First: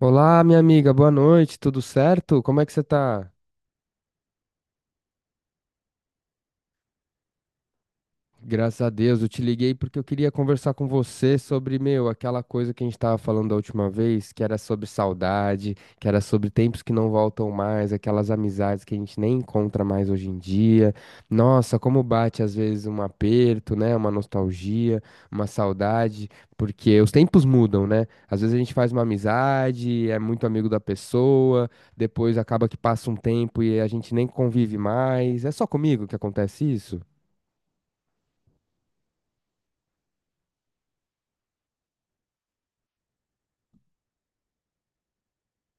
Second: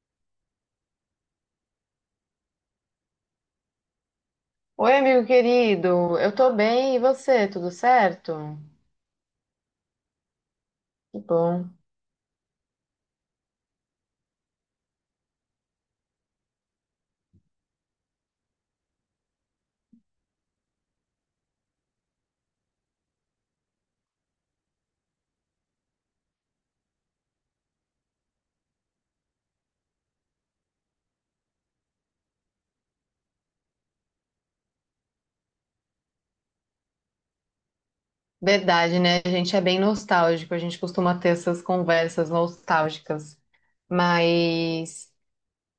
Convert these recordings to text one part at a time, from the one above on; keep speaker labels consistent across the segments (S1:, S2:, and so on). S1: Olá, minha amiga, boa noite, tudo certo? Como é que você tá?
S2: Oi, amigo querido, eu tô bem, e você, tudo certo?
S1: Graças a Deus, eu te liguei porque eu queria conversar com
S2: Que
S1: você
S2: bom.
S1: sobre, meu, aquela coisa que a gente tava falando da última vez, que era sobre saudade, que era sobre tempos que não voltam mais, aquelas amizades que a gente nem encontra mais hoje em dia. Nossa, como bate às vezes um aperto, né? Uma nostalgia, uma saudade, porque os tempos mudam, né? Às vezes a gente faz uma amizade, é muito amigo da pessoa, depois acaba que passa um tempo e a gente nem convive mais. É só comigo que acontece isso?
S2: Verdade, né? A gente é bem nostálgico, a gente costuma ter essas conversas nostálgicas. Mas,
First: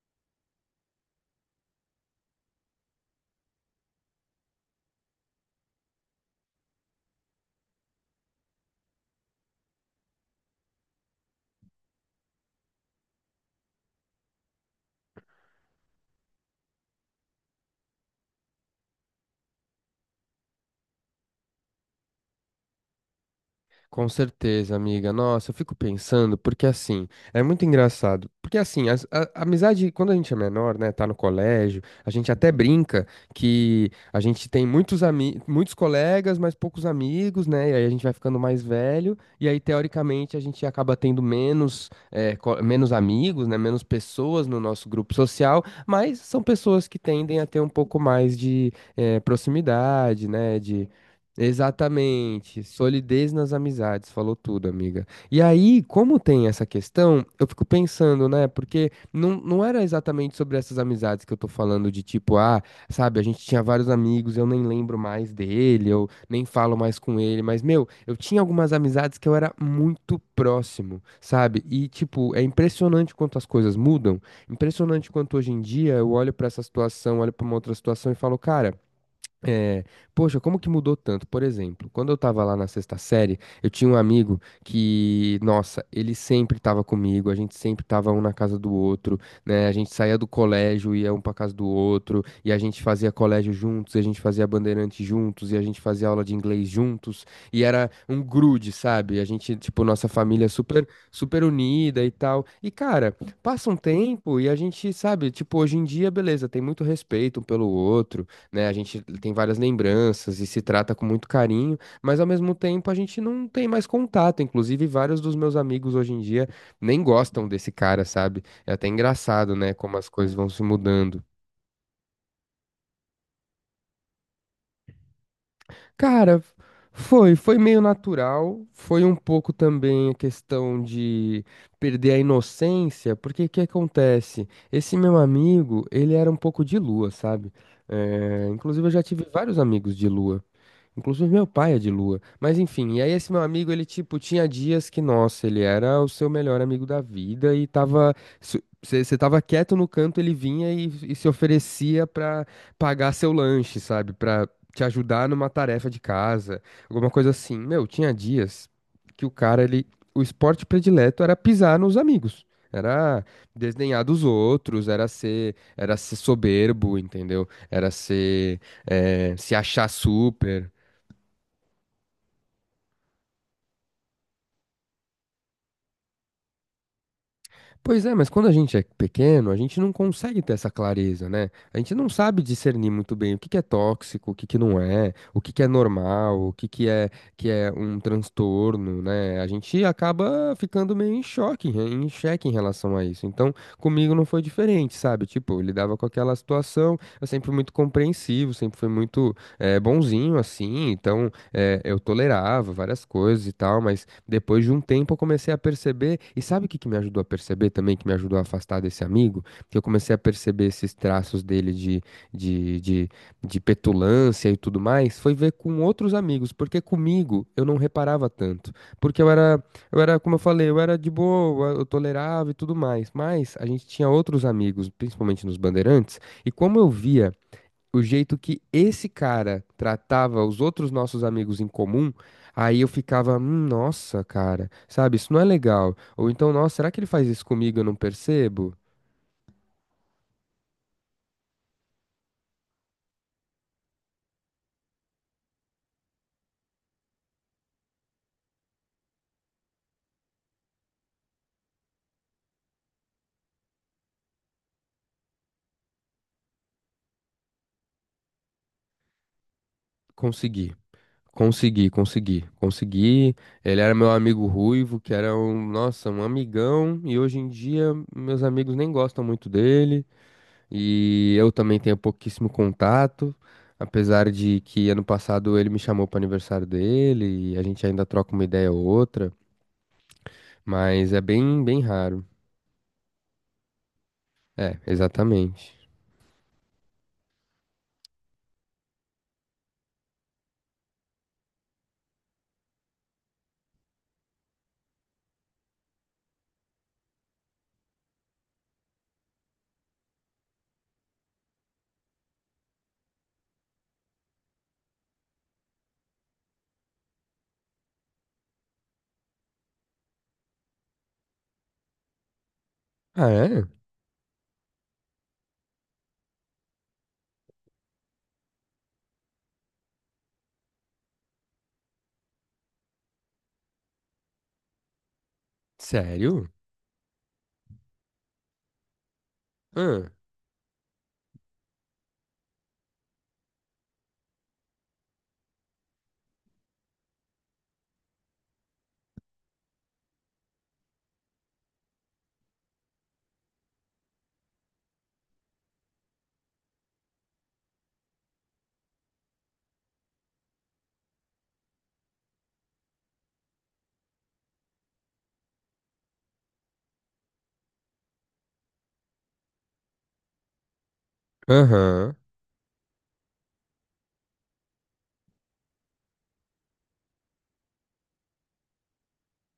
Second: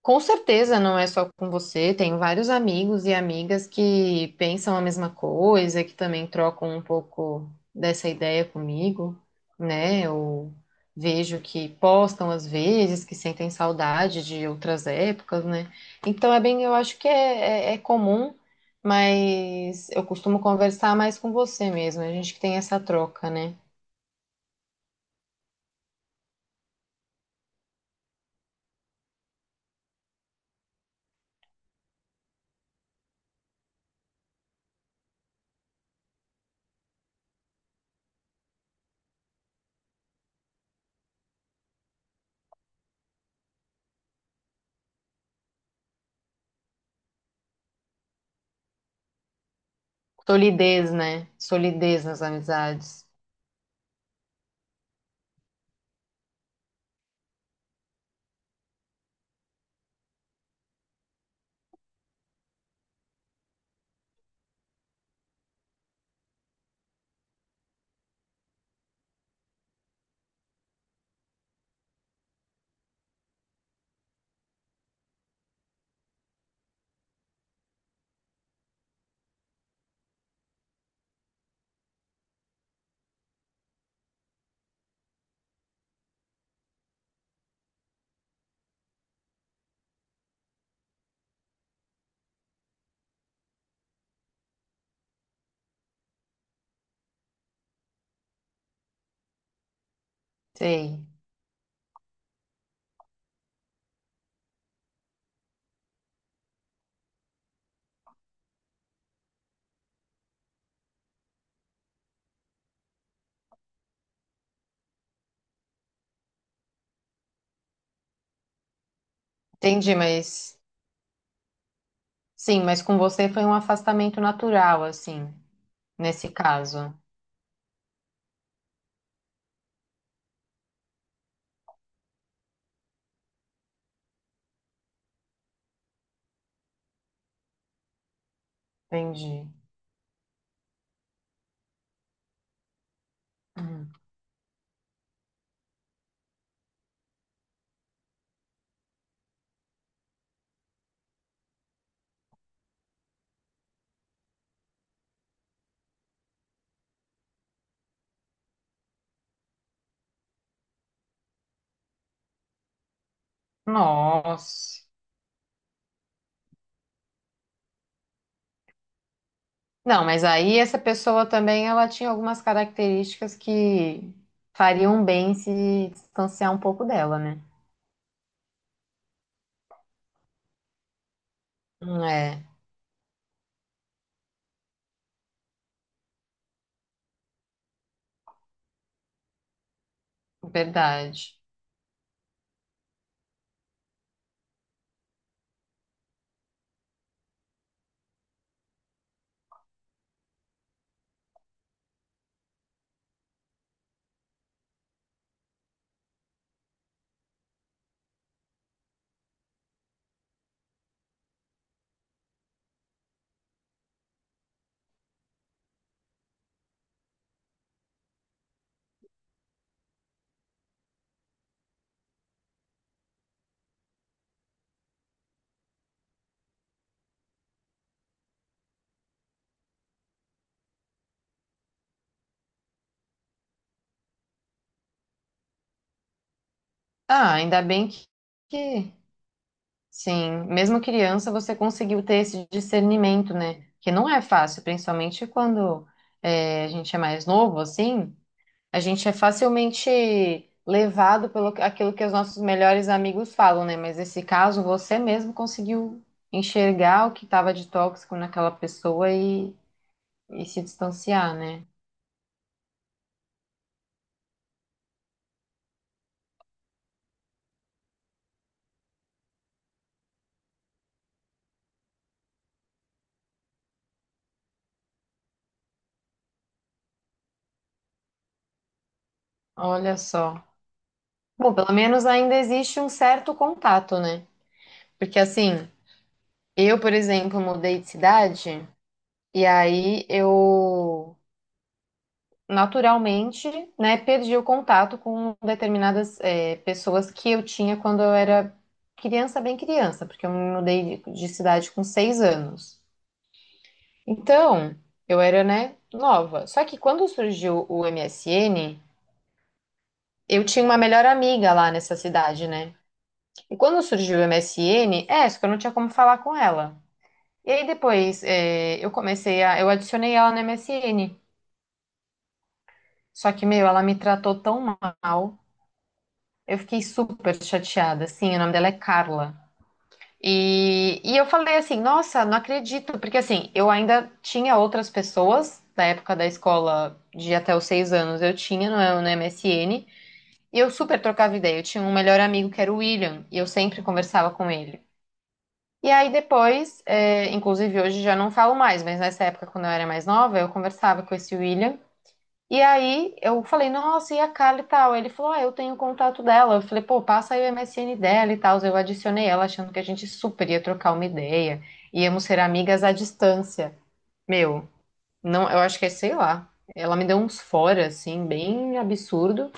S2: com certeza não é só com você, tenho vários amigos e amigas que pensam a mesma coisa, que também trocam um pouco dessa ideia comigo, né? Eu vejo que postam às vezes, que sentem saudade de outras épocas, né? Então é bem, eu acho que é comum, mas eu costumo conversar mais com você mesmo, a gente que tem essa troca, né?
S1: Com certeza, amiga. Nossa, eu fico pensando, porque assim, é muito engraçado. Porque assim, a amizade, quando a gente é menor, né, tá no colégio, a gente até brinca que a gente tem muitos amigos muitos colegas, mas poucos amigos, né? E aí a gente vai ficando mais velho, e aí, teoricamente, a gente acaba tendo menos, menos amigos, né? Menos pessoas no nosso grupo social, mas são pessoas que tendem a ter um pouco mais de, proximidade, né?
S2: Solidez, né? Solidez nas
S1: Exatamente,
S2: amizades.
S1: solidez nas amizades, falou tudo, amiga. E aí, como tem essa questão, eu fico pensando, né? Porque não era exatamente sobre essas amizades que eu tô falando, de tipo, ah, sabe, a gente tinha vários amigos, eu nem lembro mais dele, eu nem falo mais com ele, mas, meu, eu tinha algumas amizades que eu era muito próximo, sabe? E, tipo, é impressionante quanto as coisas mudam, impressionante quanto hoje em dia eu olho pra essa situação, olho pra uma outra situação e falo, cara. É, poxa, como que mudou tanto? Por exemplo, quando eu tava lá na sexta série, eu tinha um amigo que, nossa, ele sempre tava comigo, a gente sempre tava um na casa do outro, né? A gente saía do colégio, ia um pra casa do outro, e a gente fazia colégio juntos, e a gente fazia bandeirante juntos, e a gente fazia aula de inglês juntos, e era um grude, sabe? A gente, tipo, nossa família super,
S2: Sei.
S1: super unida e tal. E, cara, passa um tempo e a gente, sabe, tipo, hoje em dia, beleza, tem muito respeito um pelo outro, né? A gente tem várias lembranças e se trata com muito carinho, mas ao mesmo tempo a gente não tem mais contato. Inclusive, vários dos meus amigos hoje em dia nem gostam desse cara, sabe? É até engraçado, né?
S2: Entendi,
S1: Como as coisas vão
S2: mas.
S1: se mudando.
S2: Sim, mas com você foi um afastamento natural, assim, nesse
S1: Cara,
S2: caso.
S1: foi meio natural, foi um pouco também a questão de perder a inocência, porque o que acontece? Esse meu amigo, ele era um pouco de lua, sabe? É, inclusive, eu já tive
S2: Entendi.
S1: vários amigos de lua. Inclusive meu pai é de lua. Mas enfim, e aí esse meu amigo, ele
S2: Hum.
S1: tipo, tinha dias que, nossa, ele era o seu melhor amigo da vida e tava. Você tava quieto no canto, ele vinha e se oferecia pra pagar seu lanche, sabe? Pra te ajudar numa tarefa de casa, alguma coisa assim. Meu, tinha dias que o cara, ele. O esporte predileto era pisar nos amigos. Era desdenhar dos
S2: Nossa.
S1: outros, era ser soberbo, entendeu? Era ser, se achar
S2: Não, mas aí
S1: super.
S2: essa pessoa também, ela tinha algumas características que fariam bem se distanciar um pouco dela, né?
S1: Pois é, mas quando a gente é pequeno, a gente não consegue ter essa clareza, né? A gente não sabe
S2: É,
S1: discernir muito bem o que que é tóxico, o que que não é, o que que é normal, o que que é um transtorno, né? A gente acaba ficando meio em
S2: verdade.
S1: choque, em xeque em relação a isso. Então, comigo não foi diferente, sabe? Tipo, eu lidava com aquela situação, eu sempre fui muito compreensivo, sempre fui muito bonzinho assim, então eu tolerava várias coisas e tal, mas depois de um tempo eu comecei a perceber, e sabe o que que me ajudou a perceber também, que me ajudou a afastar desse amigo? Que eu comecei a perceber esses traços dele de, de, de petulância e tudo mais, foi ver com outros amigos, porque comigo eu não reparava tanto, porque eu era, como eu falei, eu era de boa, eu tolerava e tudo mais, mas a gente tinha outros amigos, principalmente nos Bandeirantes, e como eu via o jeito que esse cara tratava os outros nossos amigos em comum, aí eu ficava, nossa, cara, sabe, isso não é legal. Ou então, nossa, será que ele faz
S2: Ah,
S1: isso
S2: ainda
S1: comigo e eu
S2: bem que,
S1: não percebo?
S2: que, sim, mesmo criança você conseguiu ter esse discernimento, né? Que não é fácil, principalmente quando é, a gente é mais novo, assim. A gente é facilmente levado pelo aquilo que os nossos melhores amigos falam, né? Mas nesse caso, você mesmo conseguiu enxergar o que estava de tóxico naquela pessoa e se
S1: Consegui.
S2: distanciar, né?
S1: Consegui, consegui, consegui. Ele era meu amigo ruivo, que era um, nossa, um amigão, e hoje em dia meus amigos nem gostam muito dele, e eu também tenho pouquíssimo contato, apesar de que ano passado ele me chamou para aniversário dele, e a gente ainda troca uma ideia ou outra.
S2: Olha só.
S1: Mas é
S2: Bom,
S1: bem,
S2: pelo
S1: bem
S2: menos
S1: raro.
S2: ainda existe um certo contato, né?
S1: É,
S2: Porque assim,
S1: exatamente.
S2: eu, por exemplo, mudei de cidade e aí eu naturalmente, né, perdi o contato com determinadas pessoas que eu tinha quando eu era criança, bem criança, porque eu me mudei de cidade com 6 anos. Então, eu era, né, nova. Só que quando surgiu o MSN, eu tinha uma melhor amiga lá nessa cidade, né?
S1: Ah,
S2: E
S1: é?
S2: quando surgiu o MSN, só que eu não tinha como falar com ela. E aí depois, eu adicionei ela no MSN. Só que, meu, ela me tratou tão mal.
S1: Sério?
S2: Eu fiquei super chateada, assim, o nome dela é Carla.
S1: Ah.
S2: E eu falei assim, nossa, não acredito, porque assim, eu ainda tinha outras pessoas da época da escola de até os 6 anos, eu tinha no MSN, e eu super trocava ideia. Eu tinha um melhor amigo que era o William, e eu sempre conversava com ele. E aí depois, inclusive hoje já não falo mais, mas nessa época, quando eu era mais nova, eu conversava com esse William. E aí eu falei, nossa, e a Carla e tal? Ele falou, ah, eu tenho o contato dela. Eu falei, pô, passa aí o MSN dela e tal. Eu adicionei ela, achando que a gente super ia trocar uma ideia,
S1: Aham.
S2: íamos ser amigas à distância. Meu, não, eu acho que é, sei lá. Ela me deu uns fora, assim, bem absurdo,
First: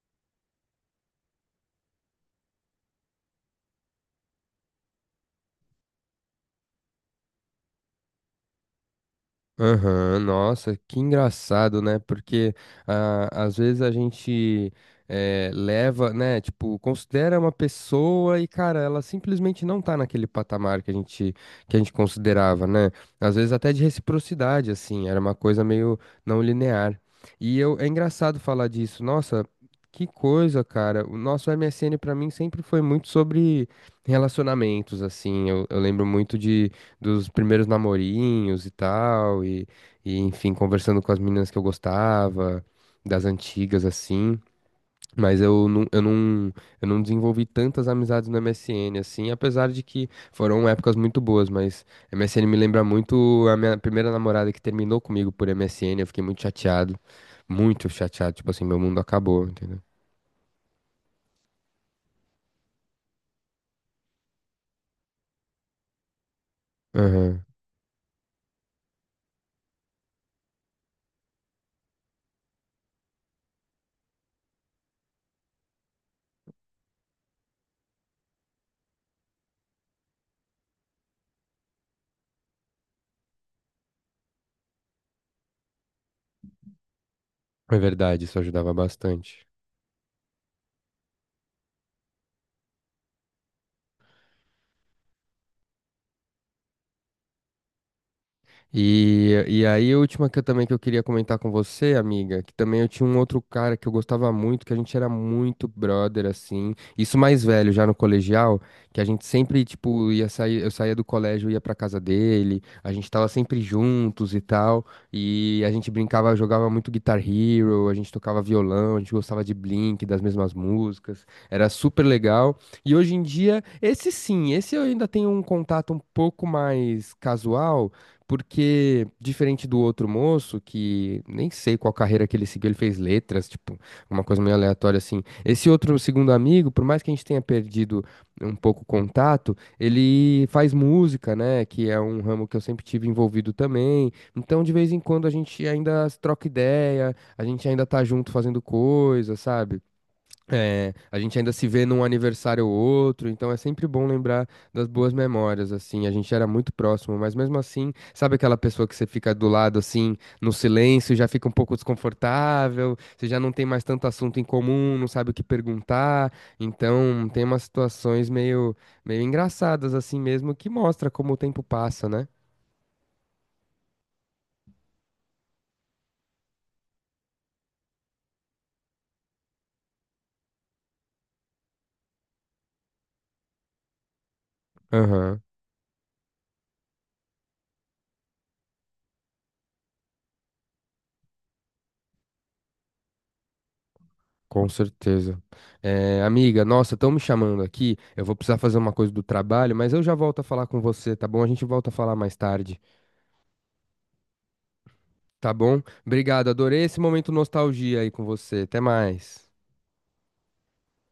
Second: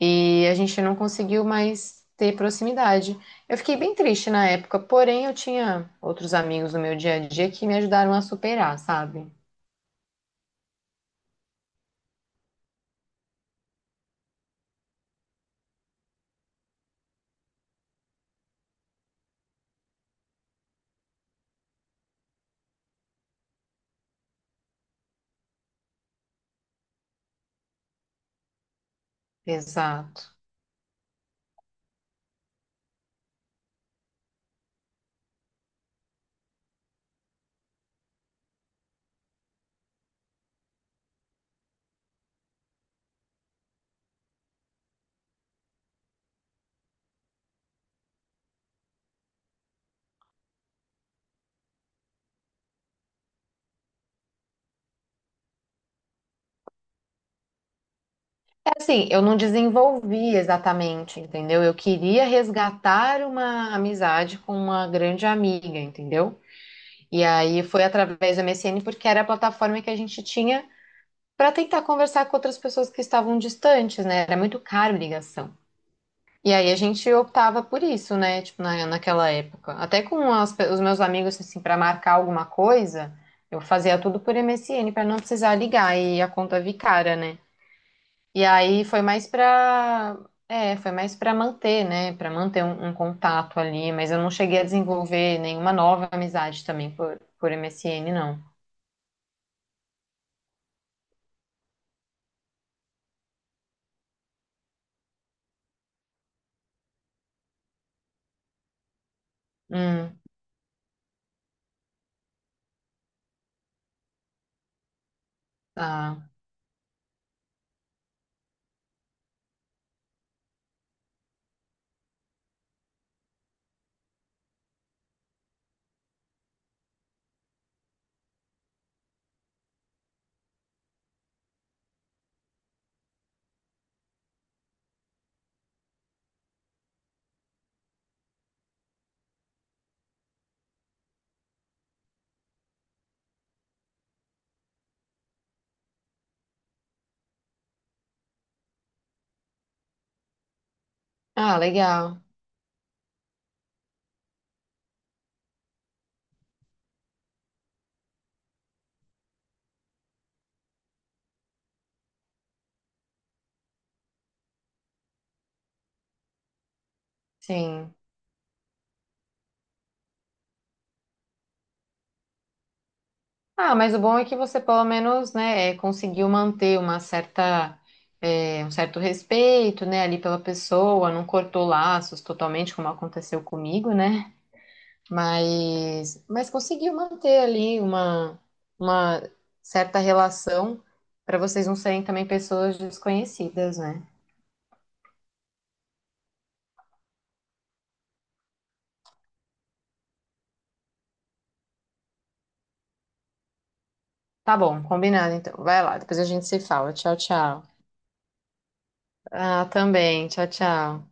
S2: e a gente não conseguiu mais ter proximidade. Eu fiquei bem triste na época, porém eu tinha outros amigos no meu dia a dia que me ajudaram a superar, sabe?
S1: Aham, nossa, que engraçado, né? Porque ah, às vezes a gente leva, né? Tipo, considera uma pessoa e, cara, ela simplesmente não tá naquele patamar que a gente considerava, né? Às vezes até de reciprocidade, assim, era uma coisa meio não linear. E eu, é engraçado falar disso, nossa, que
S2: Exato.
S1: coisa, cara. O nosso MSN pra mim sempre foi muito sobre relacionamentos, assim. Eu lembro muito dos primeiros namorinhos e tal, enfim, conversando com as meninas que eu gostava, das antigas assim. Mas eu não desenvolvi tantas amizades no MSN, assim, apesar de que foram épocas muito boas, mas MSN me lembra muito a minha primeira namorada que terminou comigo por MSN, eu fiquei muito chateado, tipo assim, meu mundo
S2: Assim, eu não
S1: acabou, entendeu?
S2: desenvolvi exatamente, entendeu? Eu queria resgatar uma amizade com uma grande amiga, entendeu? E
S1: Aham.
S2: aí foi através do MSN, porque era a plataforma que a gente tinha para tentar conversar com outras pessoas que estavam distantes, né? Era muito caro ligação. E aí a gente optava por isso, né? Tipo, naquela época. Até com os meus amigos, assim, para marcar alguma coisa, eu fazia tudo por MSN para não precisar ligar e a conta vir cara, né?
S1: É verdade, isso
S2: E
S1: ajudava
S2: aí foi mais
S1: bastante.
S2: pra. É, foi mais pra manter, né? Pra manter um contato ali, mas eu não cheguei a desenvolver nenhuma nova amizade também por MSN, não.
S1: E aí, a última que eu também que eu queria comentar com você, amiga, que também eu tinha um outro cara que eu gostava muito, que a gente era muito brother, assim. Isso mais velho, já no colegial, que a gente sempre, tipo,
S2: Hum,
S1: ia sair, eu saía do colégio, ia pra casa dele, a gente tava sempre juntos e tal. E a gente
S2: tá.
S1: brincava, jogava muito Guitar Hero, a gente tocava violão, a gente gostava de Blink, das mesmas músicas. Era super legal. E hoje em dia, esse sim, esse eu ainda tenho um contato um pouco mais casual. Porque, diferente do outro moço, que nem sei qual carreira que ele seguiu, ele fez letras, tipo, uma coisa meio aleatória assim. Esse outro segundo amigo, por mais que a gente tenha perdido um pouco o contato, ele faz música, né? Que é um ramo que eu sempre tive envolvido também. Então, de vez em quando, a gente ainda troca ideia, a gente ainda tá junto fazendo coisa, sabe? É, a gente ainda
S2: Ah,
S1: se vê num
S2: legal.
S1: aniversário ou outro, então é sempre bom lembrar das boas memórias, assim, a gente era muito próximo, mas mesmo assim, sabe aquela pessoa que você fica do lado, assim, no silêncio, já fica um pouco desconfortável, você já não tem mais tanto assunto em comum, não sabe o que perguntar, então tem umas
S2: Sim.
S1: situações meio, meio engraçadas, assim mesmo, que mostra como o tempo passa, né?
S2: Ah, mas o bom é que você pelo menos, né, conseguiu manter uma certa, um certo respeito, né, ali pela pessoa, não cortou laços totalmente, como aconteceu comigo, né?
S1: Aham.
S2: Mas conseguiu manter ali uma certa relação para vocês não serem também pessoas desconhecidas, né?
S1: Com certeza. Eh, amiga, nossa, estão me chamando aqui. Eu vou precisar fazer uma coisa do trabalho, mas eu já volto a falar com você, tá bom? A gente volta a falar mais tarde,
S2: Tá bom, combinado
S1: tá
S2: então.
S1: bom?
S2: Vai lá, depois a gente
S1: Obrigado,
S2: se
S1: adorei
S2: fala.
S1: esse
S2: Tchau,
S1: momento
S2: tchau.
S1: nostalgia aí com você. Até mais.
S2: Ah, também. Tchau, tchau.